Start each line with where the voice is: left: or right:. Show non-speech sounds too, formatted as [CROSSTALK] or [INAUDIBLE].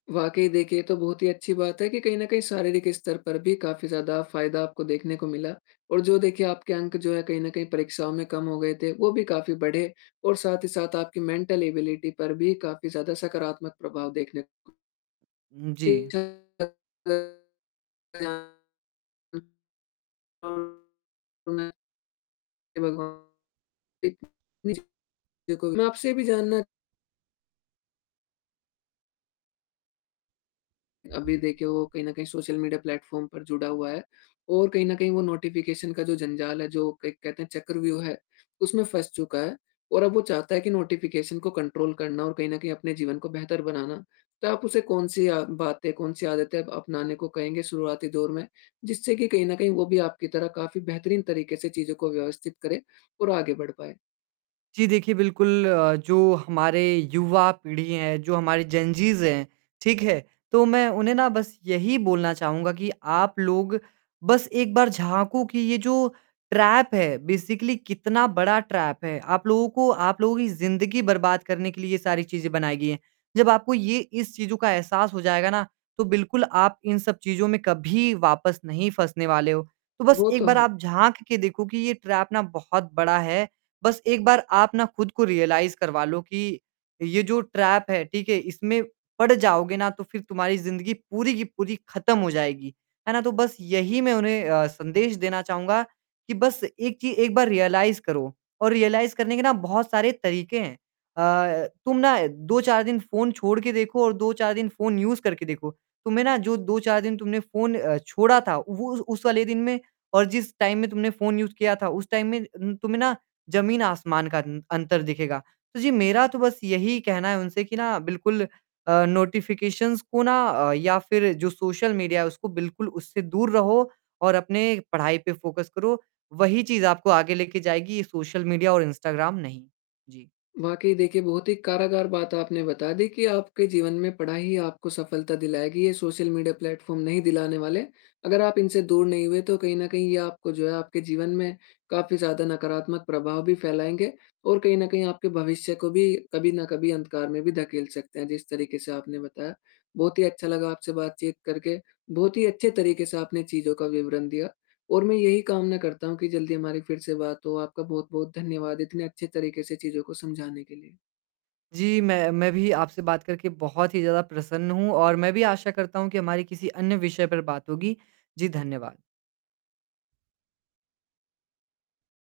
left: वाक़ई देखिए तो बहुत ही अच्छी बात है कि कहीं न कहीं शारीरिक स्तर पर भी काफ़ी ज़्यादा फायदा आपको देखने को मिला और जो देखिए आपके अंक जो है कहीं न कहीं परीक्षाओं में कम हो गए थे, वो भी काफ़ी बढ़े और साथ ही साथ आपकी मेंटल एबिलिटी पर भी काफ़ी ज़्यादा सकारात्मक प्रभाव देखने
right: हुँ, जी।
left: [UNINTELLIGIBLE] तो मैं [UNINTELLIGIBLE] मैं आपसे ये भी जानना अभी देखिए वो कहीं न कहीं सोशल मीडिया प्लेटफॉर्म पर जुड़ा हुआ है और कहीं न कहीं वो नोटिफ़िकेशन का जो जंजाल है जो कहते हैं चक्रव्यूह है उसमें फंस चुका है और अब वो चाहता है कि नोटिफ़िकेशन को कंट्रोल करना और कहीं न कहीं अपने जीवन को बेहतर बनाना। तो आप उसे कौन-सी या बातें कौन-सी आदतें अपनाने को कहेंगे शुरुआती दौर में? जिससे कि कहीं न कहीं वो भी आपकी तरह काफ़ी बेहतरीन तरीके से चीज़ों को व्यवस्थित करे और आगे बढ़ पाए।
right: जी, देखिए बिल्कुल अ, जो हमारी युवा पीढ़ी है, जो हमारे जेनजीज हैं, ठीक है? तो मैं उन्हें ना बस यही बोलना चाहूँगा कि आप लोग बस एक बार झाँको कि ये जो ट्रैप है बेसिकली कितना बड़ा ट्रैप है। आप लोगों को आप लोगों की ज़िंदगी बर्बाद करने के लिए ये सारी चीज़ें बनाई गई हैं, जब आपको ये इस चीज़ों का एहसास हो जाएगा ना, तो बिल्कुल आप इन सब चीज़ों में कभी वापस नहीं फँसने वाले हो। तो बस
left: वो
right: 1
left: तो
right: बार
left: है।
right: आप झाँक के देखो कि ये ट्रैप ना बहुत बड़ा है, बस 1 बार आप ना खुद को रियलाइज़ करवा लो कि, ये जो ट्रैप है, ठीक है? इसमें पड़ जाओगे ना, तो फिर तुम्हारी ज़िंदगी पूरी की पूरी खत्म हो जाएगी, है ना? तो बस यही मैं उन्हें अ, संदेश देना चाहूँगा कि बस 1 चीज़, 1 बार रियलाइज़ करो। और रियलाइज़ करने के बहुत सारे तरीके हैं अ, तुम ना 2-4 दिन फ़ोन छोड़ के देखो और 2-4 दिन फ़ोन यूज़ करके देखो, तुम्हें ना जो 2-4 दिन तुमने फ़ोन अ, छोड़ा था, वो उस उस वाले दिन में और जिस टाइम में तुमने फ़ोन यूज़ किया था, उस टाइम में तुम्हें ना, ज़मीन-आसमान का अंतर दिखेगा। तो जी, मेरा तो बस यही कहना है उनसे कि ना बिल्कुल अ, नोटिफिकेशंस को, ना अ, या फिर जो सोशल मीडिया है, उसको बिल्कुल उससे दूर रहो और अपनी पढ़ाई पे फोकस करो, वही चीज़ आपको आगे लेके जाएगी, ये सोशल मीडियाऔर इंस्टाग्राम नहीं। जी।
left: वाक़ई देखिए, बहुत ही कारागर बात आपने बता दी कि आपके जीवन में पढ़ाई आपको सफलता दिलाएगी, ये सोशल मीडिया प्लेटफॉर्म नहीं दिलाने वाले। अगर आप इनसे दूर नहीं हुए तो कहीं न कहीं ये आपको, जो है, आपके जीवन में, काफ़ी ज़्यादा नकारात्मक प्रभाव भी फैलाएँगे और कहीं न कहीं आपके भविष्य को भी कभी न कभी अंधकार में भी धकेल सकते हैं, जिस तरीके से आपने बताया। बहुत ही अच्छा लगा आपसे बातचीत करके, बहुत ही अच्छे तरीके से आपने चीज़ों का विवरण दिया और मैं यही कामना करता हूँ कि जल्दी हमारी फिर से बात हो। आपका बहुत-बहुत धन्यवाद, इतने अच्छे तरीके से चीज़ों को समझाने के लिए।
right: जी, मैं मैं भी आपसे बात करके बहुत ही ज़्यादा प्रसन्न हूँ और मैं भी आशा करता हूँ कि हमारी किसी अन्य विषय पर बात होगी। जी, धन्यवाद।